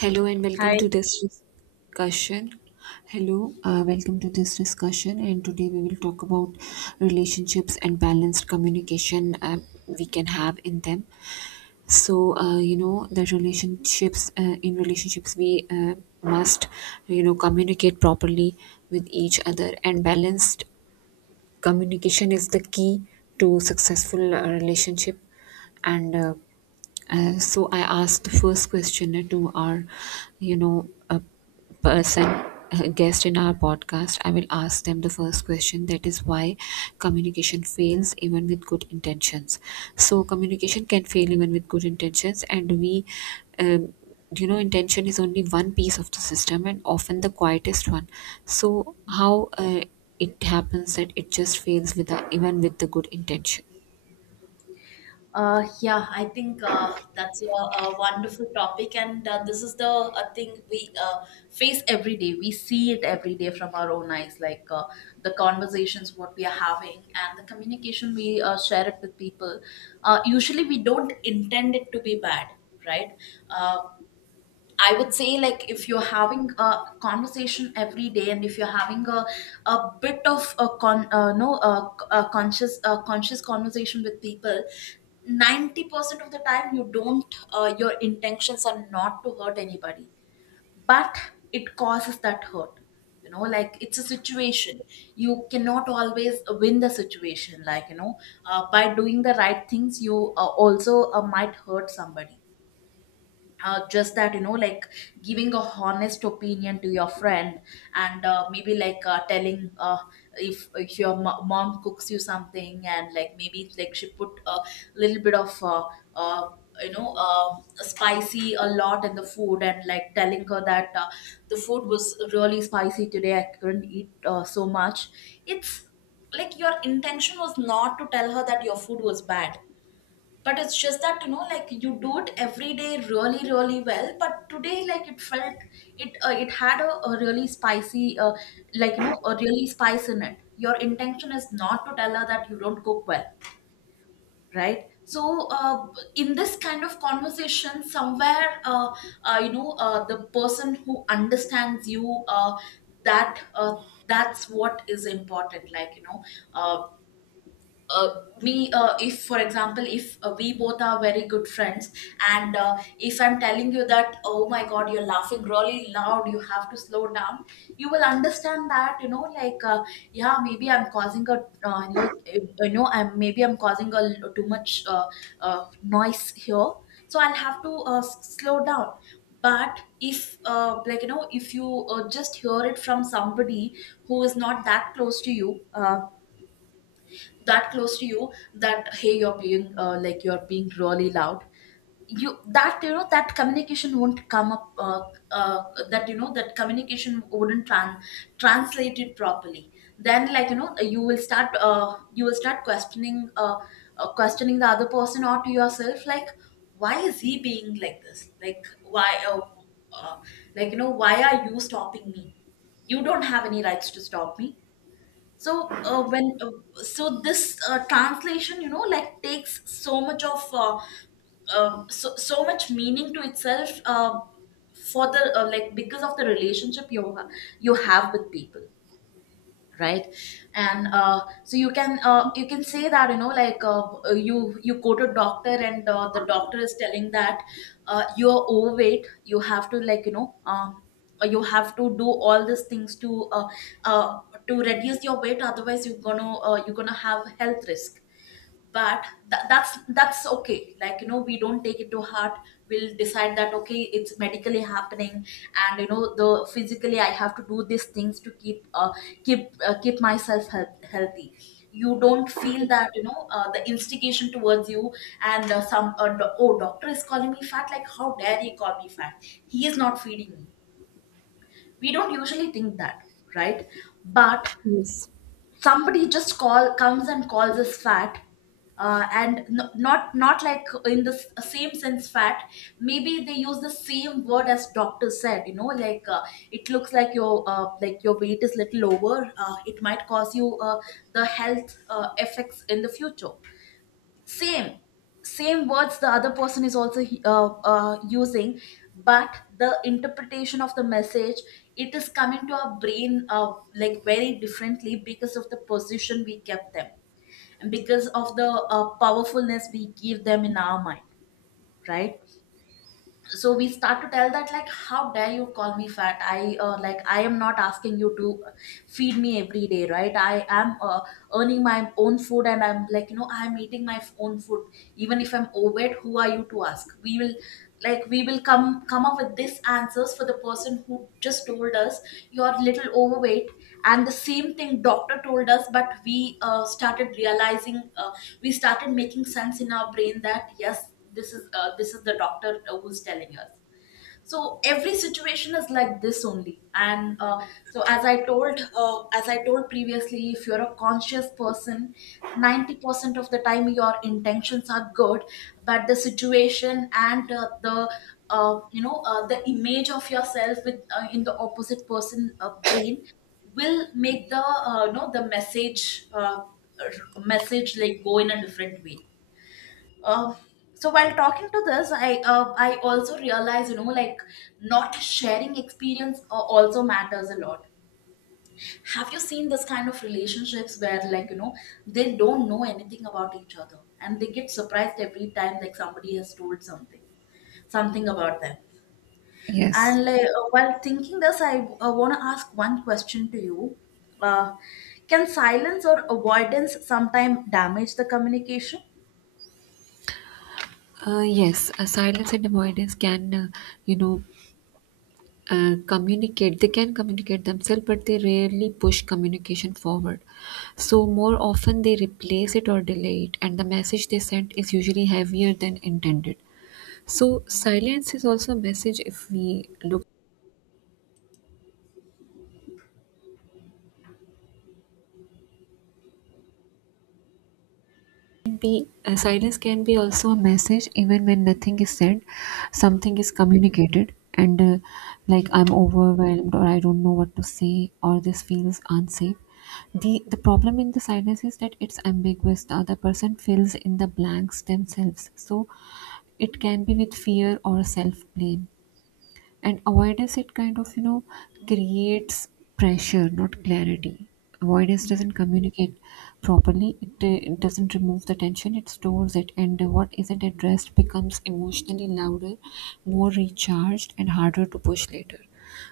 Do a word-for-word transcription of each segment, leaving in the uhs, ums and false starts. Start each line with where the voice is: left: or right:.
right: Hello and welcome
left: Hi.
right: to this discussion. Hello, uh, welcome to this discussion. And today we will talk about relationships and balanced communication uh, we can have in them. So uh, you know the relationships uh, in relationships we uh, must, you know, communicate properly with each other, and balanced communication is the key to successful uh, relationship. And uh, uh, so I asked the first question uh, to our you know a person, a guest in our podcast. I will ask them the first question, that is, why communication fails even with good intentions. So communication can fail even with good intentions, and we um, you know, intention is only one piece of the system, and often the quietest one. So how uh, it happens that it just fails with the, even with the good intention.
left: Uh, yeah, I think uh, that's a, a wonderful topic, and uh, this is the uh, thing we uh, face every day. We see it every day from our own eyes, like, uh, the conversations what we are having, and the communication we uh, share it with people. Uh, usually, we don't intend it to be bad, right? Uh, I would say, like, if you're having a conversation every day, and if you're having a a bit of a con uh, no, a, a conscious a conscious conversation with people, ninety percent of the time, you don't, uh, your intentions are not to hurt anybody, but it causes that hurt you know Like, it's a situation, you cannot always win the situation, like, you know uh, by doing the right things, you uh, also uh, might hurt somebody. Uh, just that, you know like, giving a honest opinion to your friend, and uh, maybe, like, uh, telling, uh, if, if your mo- mom cooks you something, and like, maybe, like, she put a little bit of uh, uh, you know uh, spicy a lot in the food, and like, telling her that, uh, the food was really spicy today, I couldn't eat, uh, so much. It's like your intention was not to tell her that your food was bad, but it's just that, you know, like, you do it every day, really, really well. But today, like, it felt, it uh, it had a, a really spicy, uh, like, you know, a really spice in it. Your intention is not to tell her that you don't cook well, right? So, uh, in this kind of conversation, somewhere, uh, uh, you know, uh, the person who understands you, uh, that, uh, that's what is important. Like, you know, uh, uh, me uh, if, for example, if uh, we both are very good friends, and uh, if I'm telling you that, oh my god, you're laughing really loud, you have to slow down, you will understand that, you know like, uh, yeah, maybe I'm causing a, uh, like, uh, you know I'm maybe I'm causing a l- too much, uh, uh, noise here, so I'll have to, uh, s- slow down. But if uh, like, you know if you uh, just hear it from somebody who is not that close to you uh, that close to you, that, hey, you're being, uh, like, you're being really loud, you, that you know that communication won't come up, uh, uh, that you know that communication wouldn't tran- translate it properly. Then, like, you know you will start uh, you will start questioning, uh, uh, questioning the other person or to yourself, like, why is he being like this, like, why, uh, uh, like, you know why are you stopping me, you don't have any rights to stop me. So, uh, when uh, so this uh, translation, you know like, takes so much of, uh, uh, so, so much meaning to itself, uh, for the, uh, like, because of the relationship you ha- you have with people, right? And, uh, so you can uh, you can say that, you know like, uh, you you go to doctor, and uh, the doctor is telling that, uh, you're overweight, you have to, like, you know um, uh, you have to do all these things to, uh, uh, to reduce your weight, otherwise you're gonna, uh, you're gonna have health risk. But tha- that's that's okay, like, you know we don't take it to heart. We'll decide that, okay, it's medically happening, and, you know the physically, I have to do these things to, keep uh, keep uh, keep myself, health, healthy. You don't feel that, you know uh, the instigation towards you, and uh, some uh, do- oh, doctor is calling me fat, like, how dare he call me fat, he is not feeding me. We don't usually think that, right? But
right: Yes.
left: somebody just call comes and calls us fat, uh, and n- not not like in the s- same sense fat, maybe they use the same word as doctor said, you know like, uh, it looks like your, uh, like, your weight is little over, uh, it might cause you, uh, the health, uh, effects in the future. Same, same words the other person is also he- uh, uh, using, but the interpretation of the message, it is coming to our brain, uh, like, very differently, because of the position we kept them, and because of the, uh, powerfulness we give them in our mind. Right? So we start to tell that, like, how dare you call me fat, i uh, like, I am not asking you to feed me every day, right? I am, uh, earning my own food, and I'm, like, you know I'm eating my own food, even if I'm overweight, who are you to ask? We will, like, we will come come up with these answers for the person who just told us, you're little overweight. And the same thing doctor told us, but we, uh, started realizing, uh, we started making sense in our brain that, yes, this is uh, this is the doctor, uh, who's telling us. So every situation is like this only. And, uh, so, as i told uh, as I told previously, if you're a conscious person, ninety percent of the time your intentions are good, but the situation and uh, the uh, you know uh, the image of yourself, with uh, in the opposite person, uh, brain, will make the, uh, you know the message, uh, r- message, like, go in a different way. uh, so, while talking to this, I uh, I also realize, you know like, not sharing experience uh, also matters a lot. Have you seen this kind of relationships where, like, you know they don't know anything about each other, and they get surprised every time, like, somebody has told something, something about them.
right: Yes.
left: And, like, uh, while thinking this, I, uh, want to ask one question to you. Uh, can silence or avoidance sometimes damage the communication?
right: Uh, yes, uh, silence and avoidance can uh, you know, uh, communicate. They can communicate themselves, but they rarely push communication forward. So more often they replace it or delay it, and the message they send is usually heavier than intended. So silence is also a message if we look. Be uh, Silence can be also a message. Even when nothing is said, something is communicated, and uh, like I'm overwhelmed, or I don't know what to say, or this feels unsafe. The the problem in the silence is that it's ambiguous. The other person fills in the blanks themselves. So it can be with fear or self blame. And avoidance, it kind of, you know, creates pressure, not clarity. Avoidance
left: Yeah.
right: doesn't communicate properly. It, uh, it doesn't remove the tension, it stores it. And uh, what isn't addressed becomes emotionally louder, more recharged, and harder to push later.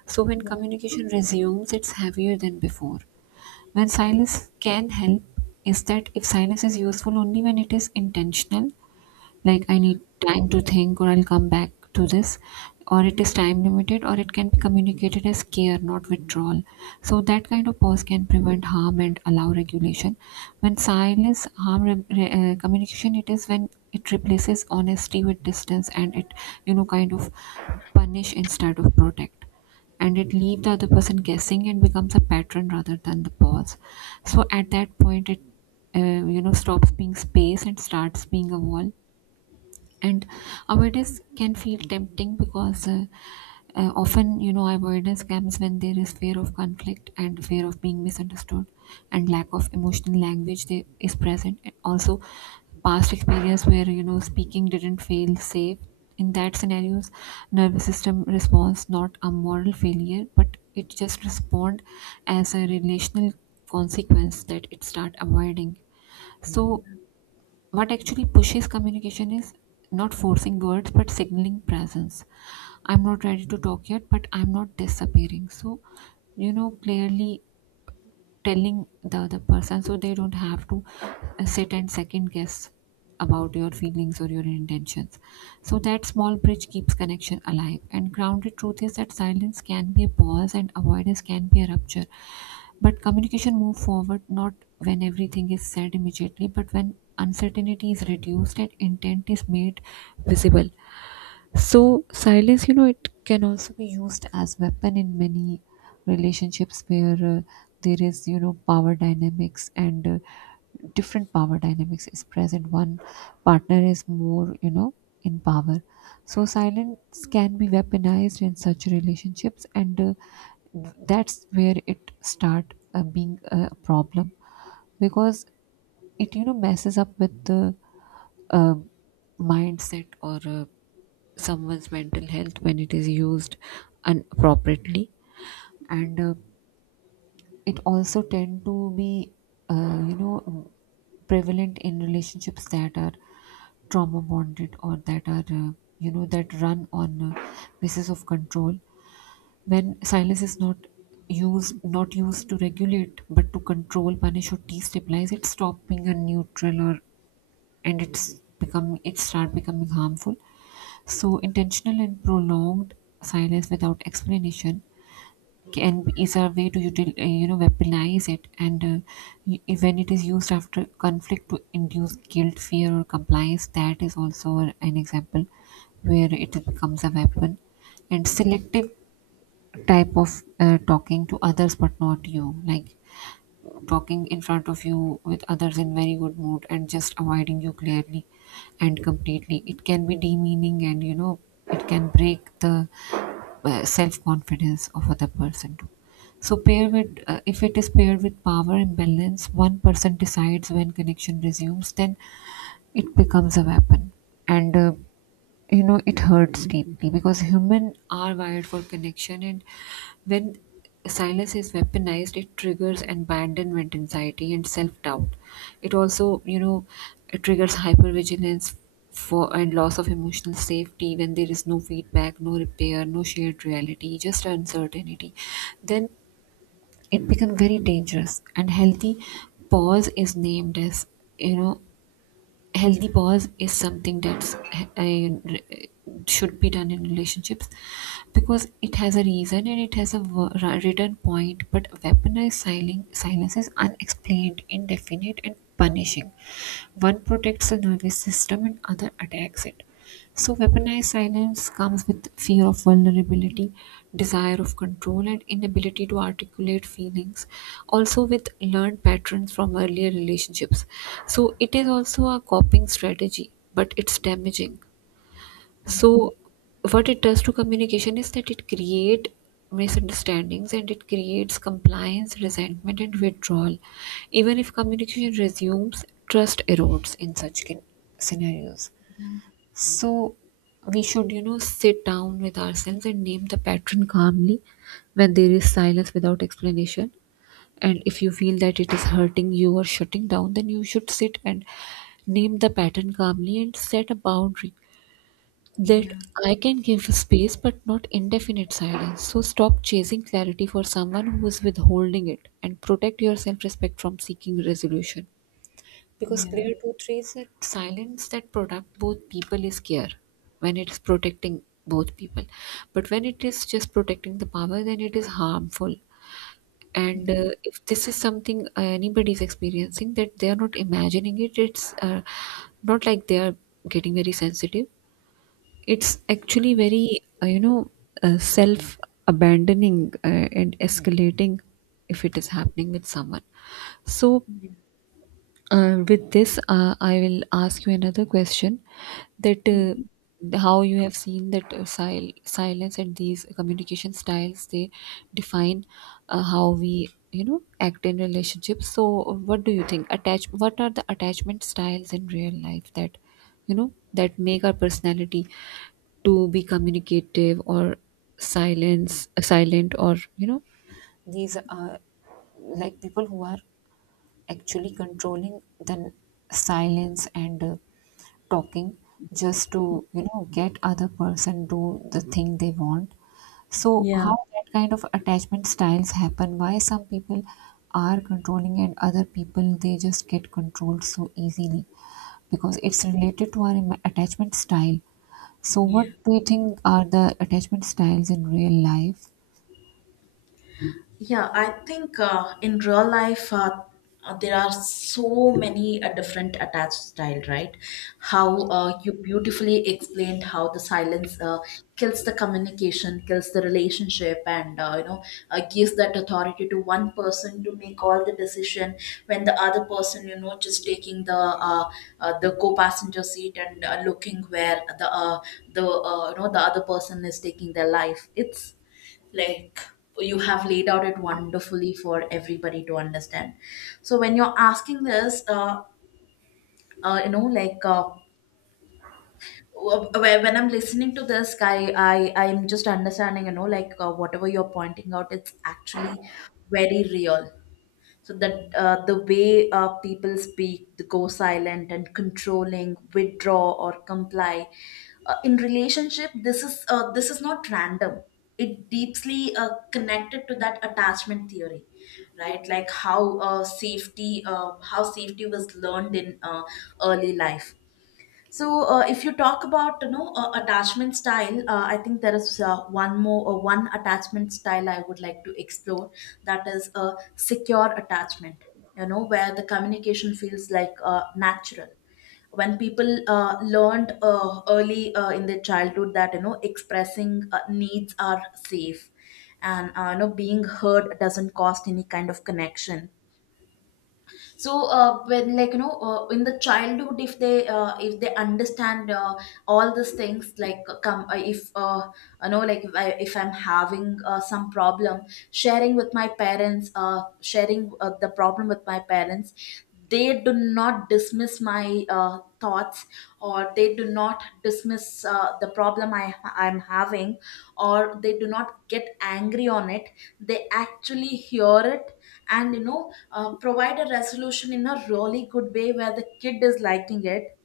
right: So when
left: Yeah.
right: communication resumes, it's heavier than before. When silence can help is that if silence is useful only when it is intentional, like I need time to think, or I'll come back to this, or it is time limited, or it can be communicated as care, not withdrawal. So that kind of pause can prevent harm and allow regulation. When silence harm re- re- uh, communication, it is when it replaces honesty with distance, and it, you know, kind of punish instead of protect, and it
left: Yeah.
right: leave the other person guessing and becomes a pattern rather than the pause. So at that point it uh, you know, stops being space and starts being a wall. And avoidance can feel tempting because uh, uh, often, you know, avoidance comes when there is fear of conflict and fear of being misunderstood, and lack of emotional language there is present, and also past experience where, you know, speaking didn't feel safe. In that scenarios, nervous system responds. Not a moral failure, but it just respond as a relational consequence, that it start avoiding. So what actually pushes communication is not forcing words but signaling presence. I'm not ready to talk yet, but I'm not disappearing. So, you know, clearly telling the other person so they don't have to uh, sit and second guess about your feelings or your intentions. So that small bridge keeps connection alive and grounded. Truth is that silence can be a pause and avoidance can be a rupture, but communication move forward not when everything is said immediately, but when uncertainty is reduced and intent is made visible. So silence, you know, it can also be used as weapon in many relationships where uh, there is, you know, power dynamics, and uh, different power dynamics is present. One partner is more, you know, in power. So silence can be weaponized in such relationships, and uh, that's where it start uh, being a problem, because it, you know, messes up with the uh, mindset, or uh, someone's mental health, when it is used inappropriately. And uh, it also tend to be uh, you know, prevalent in relationships that are trauma bonded, or that are uh, you know, that run on uh, basis of control. When silence is not used not used to regulate but to control, punish, or destabilize, it stop being a neutral, or and it's become, it start becoming harmful. So intentional and prolonged silence without explanation can is a way to util, uh, you know, weaponize it. And uh, y- when it is used after conflict to induce guilt, fear, or compliance, that is also an an example where it becomes a weapon. And selective type of uh, talking to others but not you, like talking in front of you with others in very good mood and just avoiding you clearly and completely, it can be demeaning, and, you know, it can break the uh, self-confidence of other person too. So pair
left: Yeah.
right: with uh, if it is paired with power imbalance, one person decides when connection resumes, then it becomes a weapon. And uh, you know, it hurts deeply because humans are wired for connection. And when silence is weaponized, it triggers abandonment anxiety and self-doubt. It also, you know, it triggers hypervigilance for and loss of emotional safety. When there is no feedback, no repair, no shared reality, just uncertainty, then it becomes very dangerous. And healthy pause is named as, you know, healthy pause is something that's I, should be done in relationships, because it has a reason and it has a wo- ra- written point. But weaponized silen- silence is unexplained, indefinite, and punishing. One protects the nervous system and other attacks it. So weaponized silence comes with fear of vulnerability, desire of control, and inability to articulate feelings. Also, with learned patterns from earlier relationships. So it is also a coping strategy, but it's damaging. So what it does to communication is that it creates misunderstandings, and it creates compliance, resentment, and withdrawal. Even if communication resumes, trust erodes in such ca- scenarios. So we should, you know, sit down with ourselves and name the pattern calmly when there is silence without explanation. And if you feel that it is hurting you or shutting down, then you should sit and name the pattern calmly and set a boundary that
left: Yeah.
right: I can give space but not indefinite silence. So stop chasing clarity for someone who is withholding it, and protect your self respect from seeking resolution. Because
left: Yeah.
right: clear two three is that silence that product both people is clear when it's protecting both people. But when it is just protecting the power, then it is harmful. And uh,
left: Yeah,
right: if this is something uh, anybody is experiencing, that they are not imagining it, it's uh, not like they are getting very sensitive. It's actually very, uh, you know, uh, self abandoning uh, and escalating if it is happening with someone. So
left: yeah,
right: uh, with this, uh, I will ask you another question, that uh, how you have seen that uh, sil- silence and these communication styles, they define uh, how we, you know, act in relationships. So what do you think? Attach What are the attachment styles in real life that, you know, that make our personality to be communicative or silence silent, or, you know, these are like people who are actually controlling the n- silence, and uh, talking just to, you know, get other person do the thing they want. So
left: yeah.
right: how that kind of attachment styles happen, why some people are controlling and other people they just get controlled so easily, because it's related to our im- attachment style. So
left: Yeah.
right: what do you think are the attachment styles in real life?
left: Yeah, I think, uh, in real life, uh, uh, there are so many uh, different attached style, right? How uh, You beautifully explained how the silence, uh, kills the communication, kills the relationship, and uh, you know uh, gives that authority to one person to make all the decision, when the other person, you know, just taking the, uh, uh, the co-passenger seat, and uh, looking where the, uh, the uh, you know the other person is taking their life. It's like you have laid out it wonderfully for everybody to understand. So when you're asking this, uh, uh you know like, uh, wh- wh- when I'm listening to this guy, i i'm just understanding, you know like, uh, whatever you're pointing out, it's actually very real. So that, uh, the way, uh, people speak, the go silent and controlling, withdraw or comply, uh, in relationship, this is uh, this is not random, it deeply uh, connected to that attachment theory, right? Like, how uh, safety uh, how safety was learned in, uh, early life. So, uh, if you talk about, you know uh, attachment style, uh, I think there is, uh, one more uh, one attachment style I would like to explore. That is a secure attachment. You know where the communication feels like, uh, natural. When people uh, learned, uh, early, uh, in their childhood, that, you know expressing, uh, needs are safe, and, uh, you know being heard doesn't cost any kind of connection. So, uh, when, like, you know uh, in the childhood, if they uh, if they understand, uh, all these things, like uh, come uh, if uh, you know like, if, I, if I'm having, uh, some problem sharing with my parents, uh, sharing, uh, the problem with my parents, they do not dismiss my, uh, thoughts, or they do not dismiss, uh, the problem I, I'm having, or they do not get angry on it, they actually hear it, and, you know uh, provide a resolution in a really good way where the kid is liking it.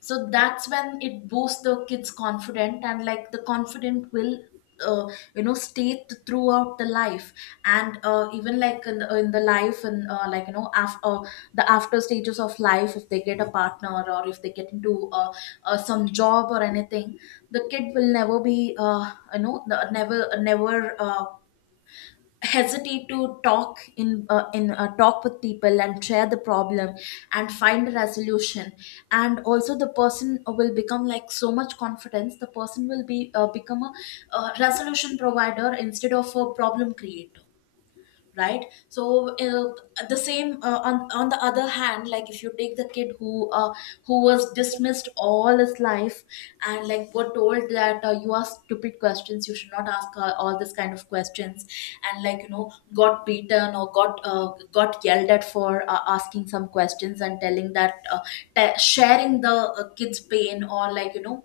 left: So that's when it boosts the kid's confidence, and, like, the confident will, uh, you know stay, th- throughout the life. And, uh, even, like, in, in the life, and, uh, like, you know after the after stages of life, if they get a partner, or if they get into, uh, uh, some job or anything, the kid will never be, uh, you know the- never, never, uh, hesitate to talk in uh, in uh, talk with people and share the problem, and find a resolution. And also, the person will become, like, so much confidence, the person will be uh, become a, uh resolution provider instead of a problem creator. Right? So, uh, the same, uh, on on the other hand, like, if you take the kid who, uh, who was dismissed all his life and like were told that uh, you ask stupid questions, you should not ask uh, all this kind of questions, and like you know got beaten or got uh, got yelled at for uh, asking some questions, and telling that uh, te- sharing the uh, kid's pain, or like you know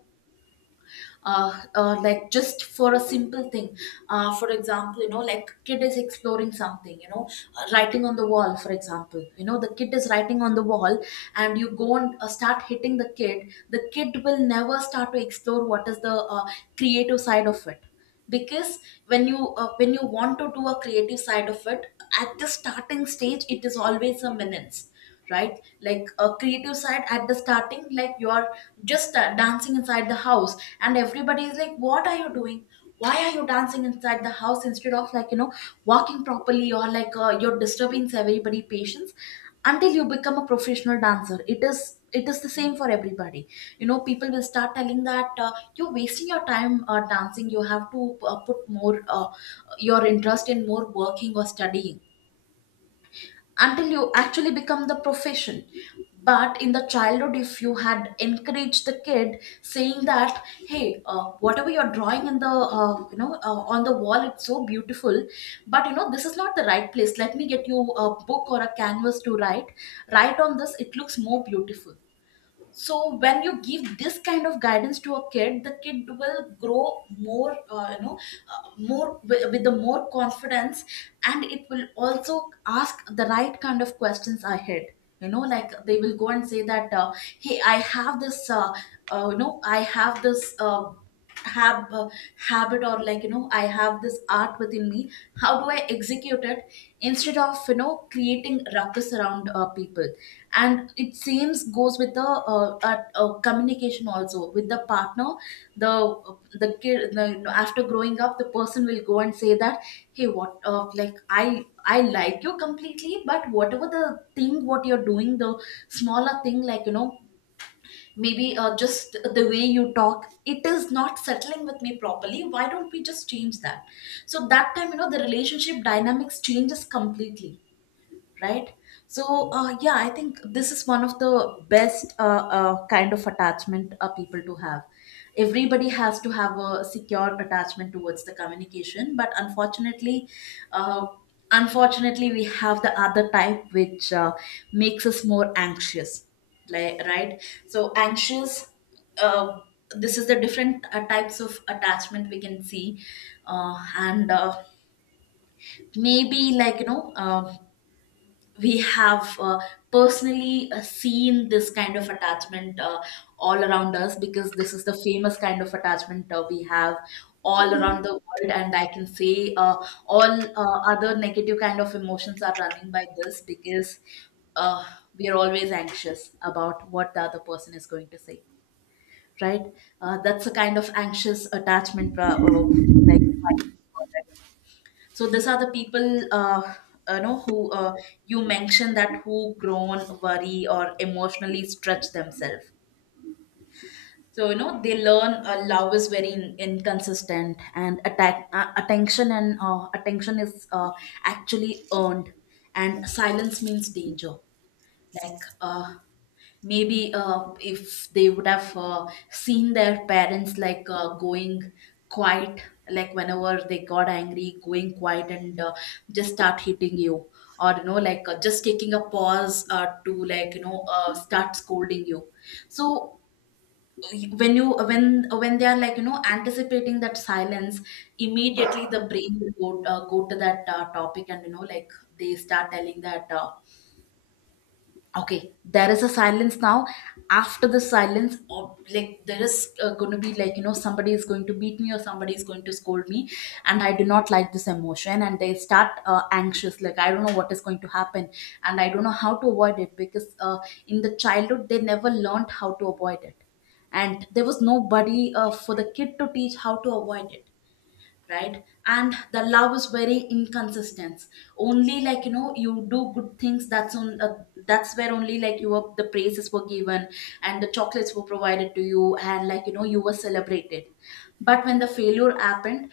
left: uh, uh, like just for a simple thing. Uh, for example, you know, like, kid is exploring something, you know, uh, writing on the wall. For example, you know, the kid is writing on the wall and you go and uh, start hitting the kid. The kid will never start to explore what is the uh, creative side of it, because when you uh, when you want to do a creative side of it, at the starting stage it is always a menace. Right? Like, a creative side at the starting, like, you're just uh, dancing inside the house and everybody is like, what are you doing? Why are you dancing inside the house instead of, like, you know, walking properly, or like uh, you're disturbing everybody patience? Until you become a professional dancer, it is it is the same for everybody. You know, people will start telling that uh, you're wasting your time uh, dancing, you have to uh, put more uh, your interest in more working or studying, until you actually become the profession. But in the childhood, if you had encouraged the kid, saying that, hey, uh, whatever you're drawing in the uh, you know uh, on the wall, it's so beautiful, but, you know, this is not the right place. Let me get you a book or a canvas to write, write on this, it looks more beautiful. So when you give this kind of guidance to a kid, the kid will grow more, uh, you know uh, more with, with the more confidence, and it will also ask the right kind of questions ahead. You know, like, they will go and say that, uh, hey, I have this uh, uh, you know I have this uh, hab- uh, habit, or, like, you know, I have this art within me, how do I execute it, instead of, you know, creating ruckus around uh, people. And it seems goes with the uh, uh, uh, communication also with the partner. The the kid the, after growing up, the person will go and say that, hey, what, uh, like i i like you completely, but whatever the thing what you're doing, the smaller thing, like, you know, maybe uh, just the way you talk, it is not settling with me properly, why don't we just change that? So that time, you know, the relationship dynamics changes completely. Right? So, uh, yeah, I think this is one of the best uh, uh, kind of attachment uh, people to have. Everybody has to have a secure attachment towards the communication. But unfortunately, uh, unfortunately, we have the other type, which uh, makes us more anxious. Like, right, so anxious. uh, this is the different uh, types of attachment we can see. Uh, and uh, Maybe, like, you know, um, we have uh, personally uh, seen this kind of attachment uh, all around us, because this is the famous kind of attachment uh, we have all around the world. And I can say uh, all uh, other negative kind of emotions are running by this, because uh, we are always anxious about what the other person is going to say. Right? Uh, that's a kind of anxious attachment pro- uh, like. So these are the people, uh, you know, who, uh, you mentioned, that who grown worry or emotionally stretch themselves. So, you know, they learn uh, love is very in- inconsistent, and attack uh, attention, and uh, attention is uh, actually earned, and silence means danger. Like, uh, maybe uh, if they would have uh, seen their parents, like, uh, going quiet, like, whenever they got angry, going quiet, and uh, just start hitting you, or, you know, like uh, just taking a pause uh, to, like, you know, uh, start scolding you. So when you when when they are, like, you know, anticipating that silence, immediately the brain will go uh, go to that uh, topic, and, you know, like, they start telling that, uh, okay, there is a silence now, after the silence, or, like, there is uh, going to be, like, you know, somebody is going to beat me or somebody is going to scold me, and I do not like this emotion. And they start uh, anxious, like, I don't know what is going to happen, and I don't know how to avoid it, because uh, in the childhood they never learned how to avoid it, and there was nobody uh, for the kid to teach how to avoid it. Right? And the love is very inconsistent. Only, like, you know, you do good things, that's on uh, that's where only, like, you were, the praises were given and the chocolates were provided to you, and, like, you know, you were celebrated. But when the failure happened,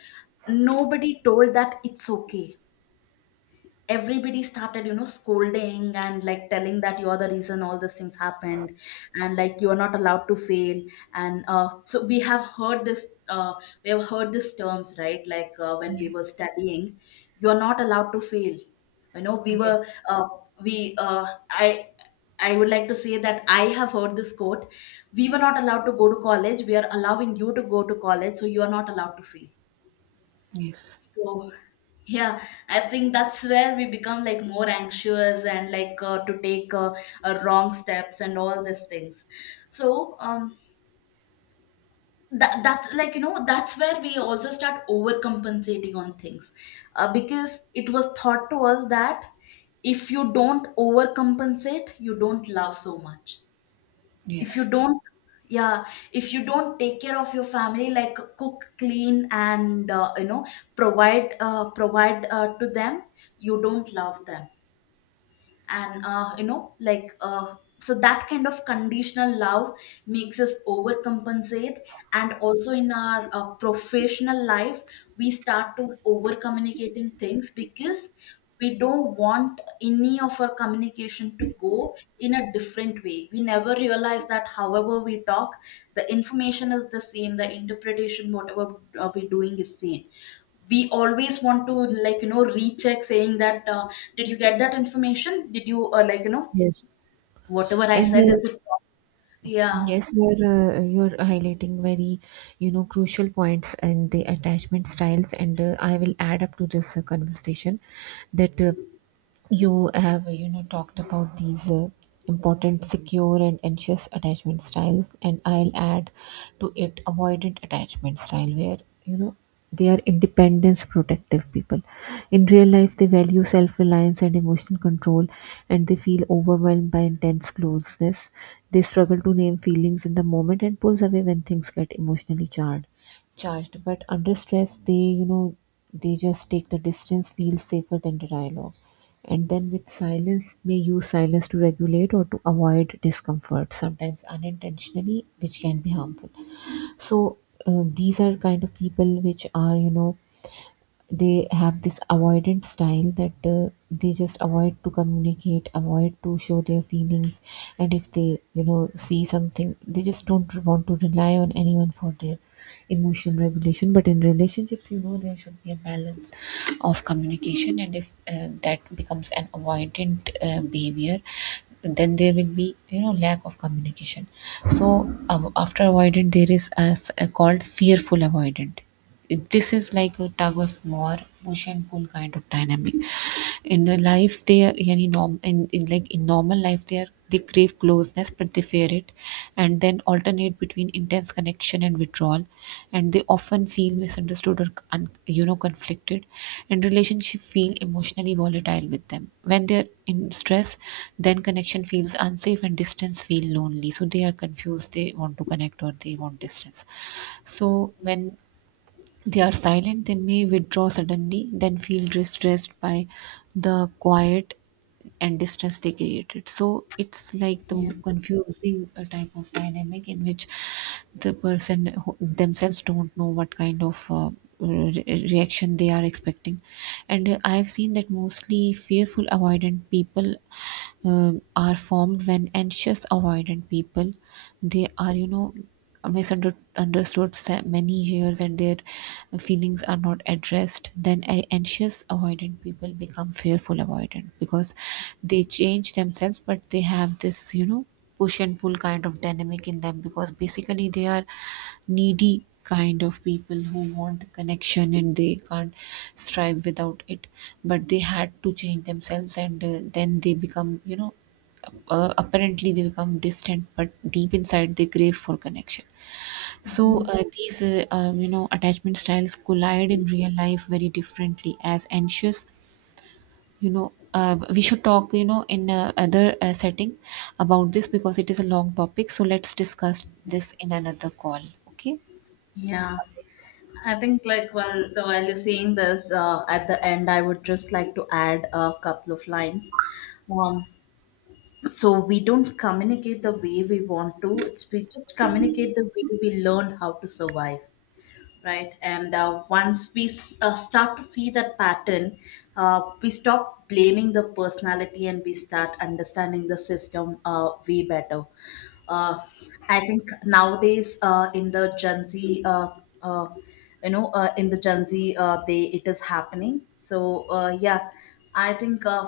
left: nobody told that it's okay. Everybody started, you know, scolding and, like, telling that you're the reason all these things happened, and, like, you're not allowed to fail. And, uh, so we have heard this, uh, we have heard these terms, right, like, uh, when we were
right: Yes,
left: studying, you're not allowed to fail. You know, we were
right: yes,
left: uh, we uh, i i would like to say that I have heard this quote: we were not allowed to go to college, we are allowing you to go to college, so you are not allowed to fail.
right: yes,
left: So yeah, I think that's where we become, like, more anxious, and like, uh, to take uh, uh, wrong steps and all these things. So, um, that that's like, you know, that's where we also start overcompensating on things, uh, because it was thought to us that if you don't overcompensate, you don't love so much. If you
right: yes,
left: don't, yeah, if you don't take care of your family, like, cook, clean, and, uh, you know, provide, uh, provide uh, to them, you don't love them. And, uh, you
right: yes.
left: know, like, uh, so that kind of conditional love makes us overcompensate. And also in our uh, professional life, we start to over communicating things, because we don't want any of our communication to go in a different way. We never realize that however we talk, the information is the same, the interpretation whatever uh, we're doing is same. We always want to, like, you know, recheck, saying that, uh, did you get that information, did you, uh, like, you know,
right: Yes.
left: whatever I
right: and
left: said,
right: uh,
left: is it wrong? Yeah.
right: Yes, you're uh, you're highlighting very, you know, crucial points, and the attachment styles. And uh, I will add up to this uh, conversation, that uh, you have, you know, talked about these uh, important secure and anxious attachment styles, and I'll add to it avoidant attachment style, where, you know, they are independence protective people. In real life they value self-reliance and emotional control, and they feel overwhelmed by intense closeness. They struggle to name feelings in the moment, and pulls away when things get emotionally charged charged. But under stress they, you know, they just take the distance, feel safer than the dialogue. And then with silence, may use silence to regulate or to avoid discomfort, sometimes unintentionally, which can be harmful. So, uh, these are kind of people which are, you know, they have this avoidant style, that uh, they just avoid to communicate, avoid to show their feelings. And if they, you know, see something, they just don't want to rely on anyone for their emotional regulation. But in relationships, you know, there should be a balance of communication. And if uh, that becomes an avoidant uh, behavior, then there will be, you know, lack of communication. So av- after avoidant there is as uh, called fearful avoidant. It- this is like a tug of war, push and pull kind of dynamic in the life they are in. Norm, in, in, like in normal life they are, they crave closeness but they fear it, and then alternate between intense connection and withdrawal. And they often feel misunderstood or un, you know, conflicted. And relationship feel emotionally volatile with them. When they are in stress, then connection feels unsafe and distance feel lonely. So they are confused, they want to connect or they want distance. So when they are silent, they may withdraw suddenly, then feel distressed by the quiet and distance they created. So it's like
left: Yeah.
right: the confusing uh, type of dynamic in which the person who- themselves don't know what kind of uh, re- reaction they are expecting. And uh, I've seen that mostly fearful avoidant people um, are formed when anxious avoidant people, they are, you know, misunderstood sa- many years, and their feelings are not addressed, then a- anxious avoidant people become fearful avoidant, because they change themselves but they have this, you know, push and pull kind of dynamic in them, because basically they are needy kind of people who want connection and they can't strive without it. But they had to change themselves, and uh, then they become, you know, uh, apparently they become distant but deep inside they crave for connection. So
left: Mhm.
right: uh, these uh, um, you know, attachment styles collide in real life very differently as anxious, you know, uh, we should talk, you know, in uh, other uh, setting about this, because it is a long topic. So let's discuss this in another call. Okay?
left: Yeah, I think, like, while the while you're saying this, uh, at the end, I would just like to add a couple of lines. Um, so we don't communicate the way we want to. It's we just communicate the way we learned how to survive. Right? And uh, once we s- uh, start to see that pattern, uh, we stop blaming the personality and we start understanding the system uh, way better. uh, I think nowadays, uh, in the gen z, uh, uh, you know, uh, in the gen z, uh, they, it is happening, so uh, yeah, I think, uh,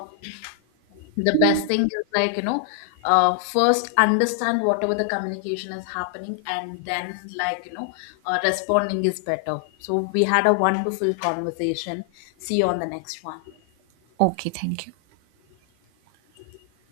left: the best thing is, like, you know, uh, first understand whatever the communication is happening, and then, like, you know, uh, responding is better. So we had a wonderful conversation. See you on the next one.
right: Okay, thank you.